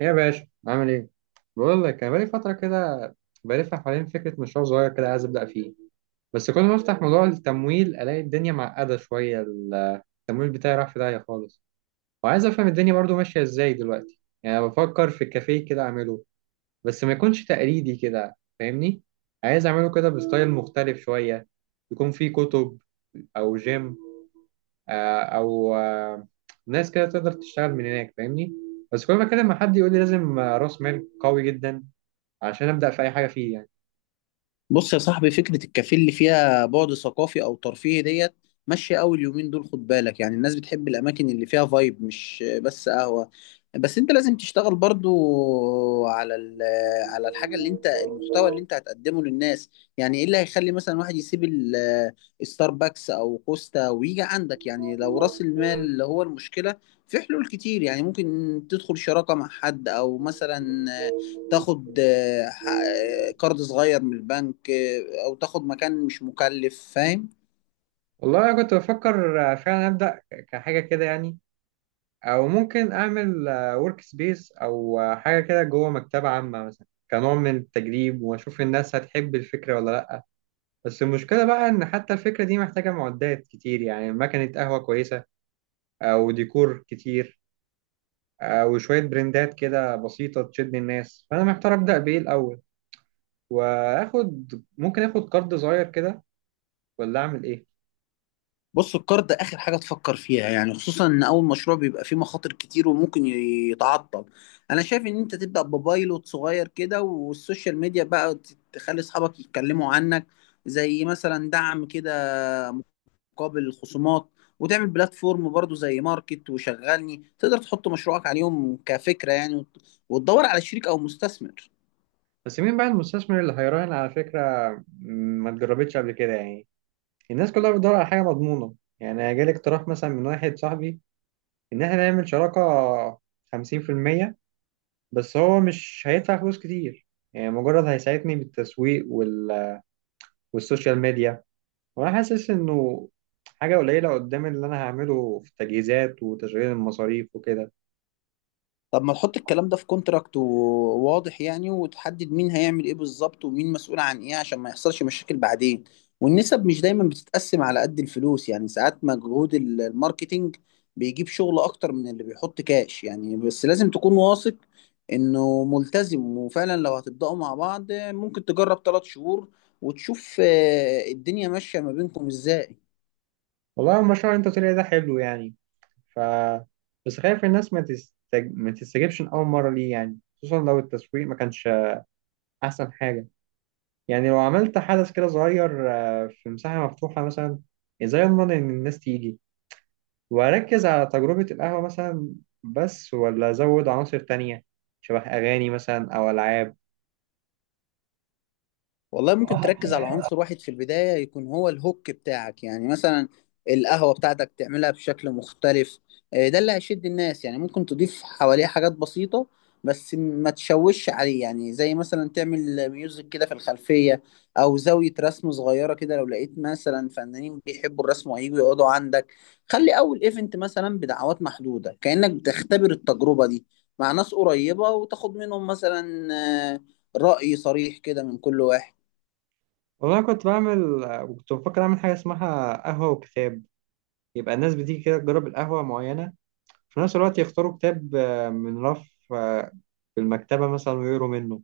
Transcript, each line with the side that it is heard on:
right: ايه يا باشا عامل ايه؟ بقول لك انا بقالي فترة كده بلف حوالين فكرة مشروع صغير كده عايز ابدأ فيه. بس كل ما افتح موضوع التمويل الاقي الدنيا معقدة شوية، التمويل بتاعي راح في داهية خالص. وعايز افهم الدنيا برضو ماشية ازاي دلوقتي، يعني أنا بفكر في كافيه كده اعمله، بس ما يكونش تقليدي كده، فاهمني؟ عايز اعمله كده بستايل مختلف شوية، يكون فيه كتب او جيم، آه، او آه، ناس كده تقدر تشتغل من هناك، فاهمني. بس كل ما اتكلم مع حد يقول لي لازم راس مال قوي جدا عشان ابدا في اي حاجه فيه يعني.
left: بص يا صاحبي، فكرة الكافيه اللي فيها بعد ثقافي أو ترفيهي ديت ماشية أوي اليومين دول. خد بالك، يعني الناس بتحب الأماكن اللي فيها فايب مش بس قهوة. بس أنت لازم تشتغل برضو على ال- على الحاجة اللي أنت المحتوى اللي أنت هتقدمه للناس. يعني إيه اللي هيخلي مثلا واحد يسيب الستاربكس أو كوستا ويجي عندك؟ يعني لو رأس المال اللي هو المشكلة، في حلول كتير يعني. ممكن تدخل شراكة مع حد، أو مثلا تاخد قرض صغير من البنك، او تاخد مكان مش مكلف، فاهم؟
right: والله انا كنت بفكر فعلا ابدا كحاجه كده يعني، او ممكن اعمل ورك سبيس او حاجه كده جوه مكتبه عامه مثلا، كنوع من التجريب واشوف الناس هتحب الفكره ولا لا. بس المشكله بقى ان حتى الفكره دي محتاجه معدات كتير، يعني مكنه قهوه كويسه او ديكور كتير وشوية برندات كده بسيطة تشد الناس، فأنا محتار أبدأ بإيه الأول، وآخد، ممكن آخد قرض صغير كده ولا أعمل إيه.
left: بص، القرض ده اخر حاجه تفكر فيها، يعني خصوصا ان اول مشروع بيبقى فيه مخاطر كتير وممكن يتعطل. انا شايف ان انت تبدا ببايلوت صغير كده، والسوشيال ميديا بقى تخلي اصحابك يتكلموا عنك، زي مثلا دعم كده مقابل الخصومات. وتعمل بلاتفورم برضو زي ماركت وشغلني، تقدر تحط مشروعك عليهم كفكره يعني، وتدور على شريك او مستثمر.
right: بس مين بقى المستثمر اللي هيراهن على فكرة م، ما اتجربتش قبل كده يعني، الناس كلها بتدور على حاجة مضمونة. يعني جالي اقتراح مثلا من واحد صاحبي، إن إحنا نعمل شراكة 50%، بس هو مش هيدفع فلوس كتير، يعني مجرد هيساعدني بالتسويق والسوشيال ميديا، وانا حاسس انه حاجه قليله قدام اللي انا هعمله في التجهيزات وتشغيل المصاريف وكده.
left: طب ما تحط الكلام ده في كونتراكت وواضح يعني، وتحدد مين هيعمل ايه بالظبط ومين مسؤول عن ايه عشان ما يحصلش مشاكل بعدين. والنسب مش دايما بتتقسم على قد الفلوس، يعني ساعات مجهود الماركتينج بيجيب شغل اكتر من اللي بيحط كاش يعني. بس لازم تكون واثق انه ملتزم، وفعلا لو هتبدأوا مع بعض ممكن تجرب 3 شهور وتشوف الدنيا ماشية ما بينكم ازاي.
right: والله المشروع اللي انت قلت لي ده حلو يعني، ف بس خايف الناس ما تستجبش من اول مره، ليه يعني؟ خصوصا لو التسويق ما كانش احسن حاجه. يعني لو عملت حدث كده صغير في مساحه مفتوحه مثلا، ازاي اضمن ان الناس تيجي؟ واركز على تجربه القهوه مثلا بس، ولا ازود عناصر تانية شبه اغاني مثلا او العاب؟
left: والله ممكن تركز على عنصر واحد في البداية، يكون هو الهوك بتاعك يعني. مثلا القهوة بتاعتك تعملها بشكل مختلف، ده اللي هيشد الناس يعني. ممكن تضيف حواليه حاجات بسيطة بس ما تشوش عليه، يعني زي مثلا تعمل ميوزك كده في الخلفية، أو زاوية رسم صغيرة كده لو لقيت مثلا فنانين بيحبوا الرسم وهيجوا يقعدوا عندك. خلي أول إيفنت مثلا بدعوات محدودة كأنك بتختبر التجربة دي مع ناس قريبة، وتاخد منهم مثلا آه، رأي صريح كده من كل واحد.
right: والله كنت بعمل، كنت بفكر أعمل حاجة اسمها قهوة وكتاب، يبقى الناس بتيجي كده تجرب القهوة معينة، في نفس الوقت يختاروا كتاب من رف آه، في المكتبة مثلا ويقروا منه.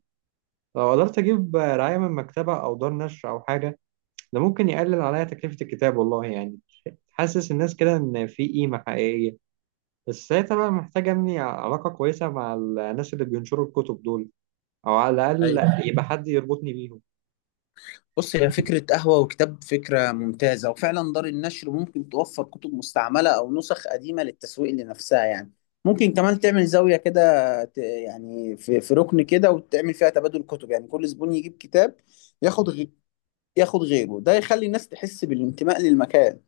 right: لو قدرت أجيب رعاية من مكتبة أو دار نشر أو حاجة، ده ممكن يقلل عليا تكلفة الكتاب والله يعني، تحسس الناس كده إن في قيمة حقيقية. بس ساعتها بقى محتاج أبني علاقة كويسة مع الناس اللي بينشروا الكتب دول، أو على
left: ايوه.
right: الأقل يبقى حد يربطني بيهم.
left: بص، هي فكرة قهوة وكتاب فكرة ممتازة، وفعلا دار النشر ممكن توفر كتب مستعملة أو نسخ قديمة للتسويق لنفسها يعني. ممكن كمان تعمل زاوية كده، يعني في ركن كده، وتعمل فيها تبادل كتب، يعني كل زبون يجيب كتاب ياخد غي... ياخد غيره، ده يخلي الناس تحس بالانتماء للمكان.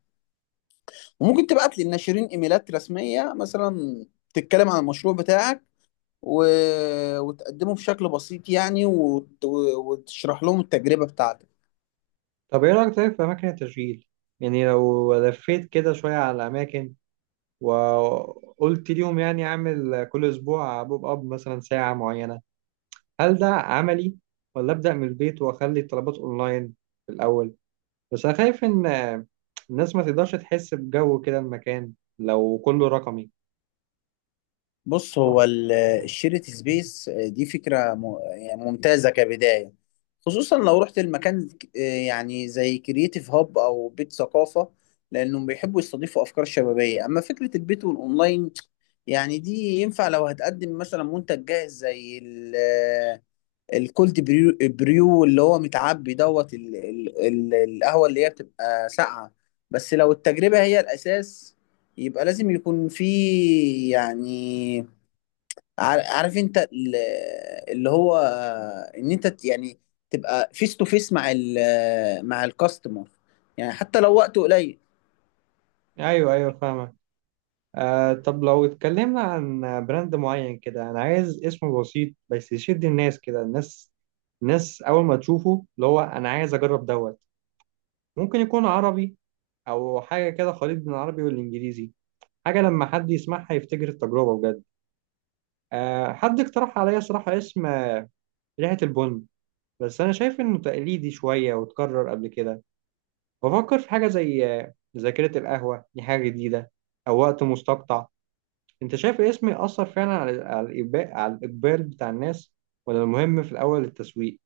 left: وممكن تبعت للناشرين إيميلات رسمية مثلا، تتكلم عن المشروع بتاعك و... وتقدمه بشكل بسيط يعني، وتشرح لهم التجربة بتاعتك.
right: طب ايه رأيك طيب في أماكن التشغيل؟ يعني لو لفيت كده شوية على الأماكن وقلت ليهم يعني أعمل كل أسبوع بوب أب مثلا ساعة معينة، هل ده عملي؟ ولا أبدأ من البيت وأخلي الطلبات أونلاين في الأول؟ بس أنا خايف إن الناس ما تقدرش تحس بجو كده المكان لو كله رقمي.
left: بص، هو الشيرت سبيس دي فكرة يعني ممتازة كبداية. خصوصا لو رحت المكان يعني زي كرييتيف هاب أو بيت ثقافة، لأنهم بيحبوا يستضيفوا أفكار شبابية. أما فكرة البيت والأونلاين، يعني دي ينفع لو هتقدم مثلا منتج جاهز زي الكولد بريو اللي هو متعبي دوت القهوة اللي هي بتبقى ساقعة. بس لو التجربة هي الأساس يبقى لازم يكون في، يعني عارف انت اللي هو ان انت يعني تبقى فيس تو فيس مع الكاستمر، يعني حتى لو وقته قليل.
right: أيوه أيوه، فاهمك. آه، طب لو اتكلمنا عن براند معين كده، انا عايز اسم بسيط بس يشد الناس كده، الناس اول ما تشوفه اللي هو انا عايز اجرب دوت. ممكن يكون عربي او حاجه كده خليط بين العربي والانجليزي، حاجه لما حد يسمعها يفتكر التجربه بجد. آه، حد اقترح عليا صراحه اسم ريحه البن، بس انا شايف انه تقليدي شويه واتكرر قبل كده. بفكر في حاجه زي ذاكره القهوه، دي حاجه جديده، او وقت مستقطع. انت شايف اسمي اثر فعلا على الاقبال بتاع الناس؟ ولا المهم في الاول التسويق؟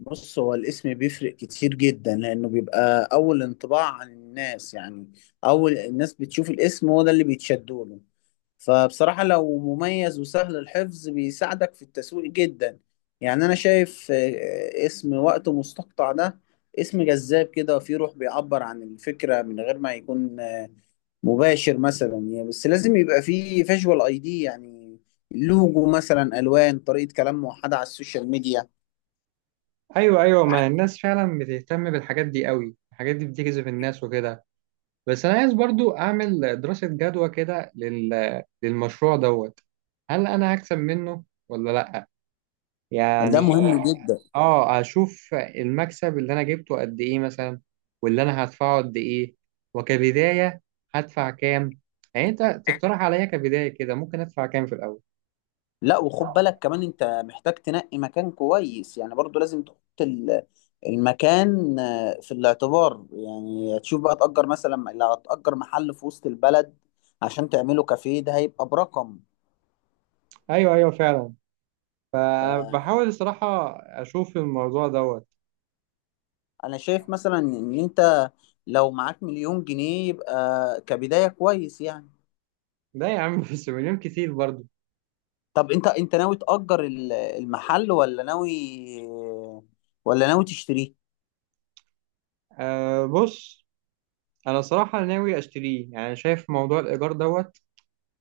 left: بص، هو الاسم بيفرق كتير جدا، لانه بيبقى اول انطباع عن الناس يعني. اول الناس بتشوف الاسم هو ده اللي بيتشدوا له. فبصراحة لو مميز وسهل الحفظ بيساعدك في التسويق جدا، يعني انا شايف اسم وقته مستقطع ده اسم جذاب كده وفيه روح بيعبر عن الفكرة من غير ما يكون مباشر مثلا يعني. بس لازم يبقى فيه فيجوال اي دي يعني، لوجو مثلا، الوان، طريقه كلام موحده على السوشيال ميديا.
right: ايوه ايوه، ما الناس فعلا بتهتم بالحاجات دي قوي، الحاجات دي بتجذب الناس وكده. بس انا عايز برضو اعمل دراسة جدوى كده للمشروع دوت، هل انا هكسب منه ولا لا
left: ده
right: يعني؟
left: مهم جدا.
right: اه اشوف المكسب اللي انا جبته قد ايه مثلا، واللي انا هدفعه قد ايه، وكبداية هدفع كام؟ يعني انت تقترح عليا كبداية كده ممكن ادفع كام في الاول؟
left: لا، وخد بالك كمان انت محتاج تنقي مكان كويس يعني، برضو لازم تحط المكان في الاعتبار يعني. تشوف بقى تأجر مثلا، لو هتأجر محل في وسط البلد عشان تعمله كافيه ده هيبقى برقم.
right: ايوه ايوه فعلا، فبحاول الصراحه اشوف الموضوع دوت.
left: انا شايف مثلا ان انت لو معاك مليون جنيه يبقى كبداية كويس يعني.
right: لا يا عم بس مليون كتير برضو.
left: طب انت ناوي تأجر المحل ولا ناوي، ولا ناوي تشتريه؟
right: أه بص، انا صراحه ناوي اشتريه، يعني شايف موضوع الايجار دوت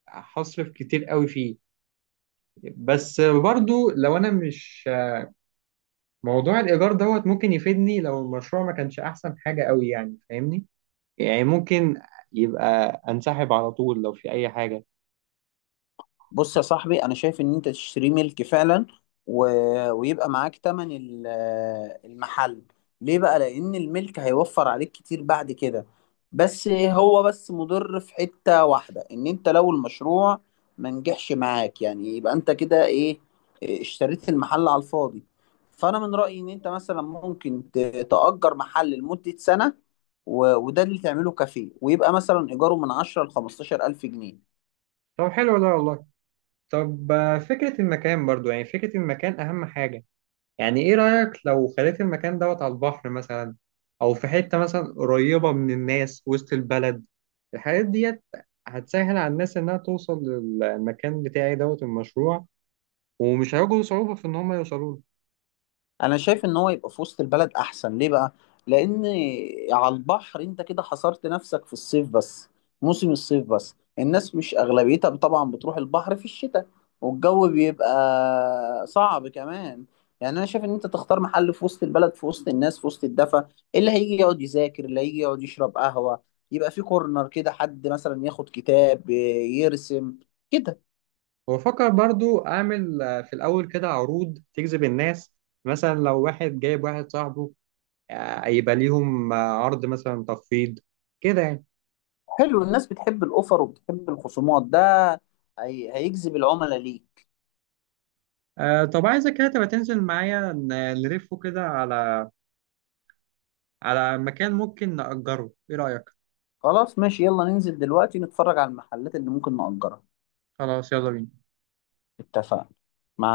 right: هصرف كتير قوي فيه. بس برضو لو انا مش، موضوع الايجار دوت ممكن يفيدني لو المشروع ما كانش احسن حاجه قوي يعني فاهمني، يعني ممكن يبقى انسحب على طول لو في اي حاجه.
left: بص يا صاحبي، انا شايف ان انت تشتري ملك فعلا، و... ويبقى معاك تمن المحل. ليه بقى؟ لان الملك هيوفر عليك كتير بعد كده. بس هو بس مضر في حتة واحدة، ان انت لو المشروع ما نجحش معاك، يعني يبقى انت كده ايه، اشتريت المحل على الفاضي. فانا من رأيي ان انت مثلا ممكن تأجر محل لمدة سنة، وده اللي تعمله كافيه، ويبقى مثلا ايجاره من 10 ل 15 الف جنيه.
right: طب حلو ده والله. طب فكره المكان برضو، يعني فكره المكان اهم حاجه. يعني ايه رأيك لو خليت المكان دوت على البحر مثلا، او في حتة مثلا قريبة من الناس وسط البلد؟ الحاجات ديت هتسهل على الناس انها توصل للمكان بتاعي دوت المشروع، ومش هيواجهوا صعوبة في ان هم يوصلوا له.
left: انا شايف ان هو يبقى في وسط البلد احسن. ليه بقى؟ لان على البحر انت كده حصرت نفسك في الصيف بس، موسم الصيف بس. الناس مش اغلبيتها طبعا بتروح البحر في الشتاء، والجو بيبقى صعب كمان. يعني انا شايف ان انت تختار محل في وسط البلد، في وسط الناس، في وسط الدفا. اللي هيجي يقعد يذاكر، اللي هيجي يقعد يشرب قهوة، يبقى في كورنر كده حد مثلا ياخد كتاب يرسم كده.
right: وفكر برضو اعمل في الاول كده عروض تجذب الناس، مثلا لو واحد جايب واحد صاحبه يبقى ليهم عرض مثلا تخفيض كده يعني.
left: حلو، الناس بتحب الاوفر وبتحب الخصومات، ده هيجذب العملاء ليك.
right: طب عايزك كده تبقى تنزل معايا نلفه كده على مكان ممكن نأجره، ايه رأيك؟
left: خلاص ماشي، يلا ننزل دلوقتي نتفرج على المحلات اللي ممكن نأجرها.
right: خلاص يلا بينا.
left: اتفقنا مع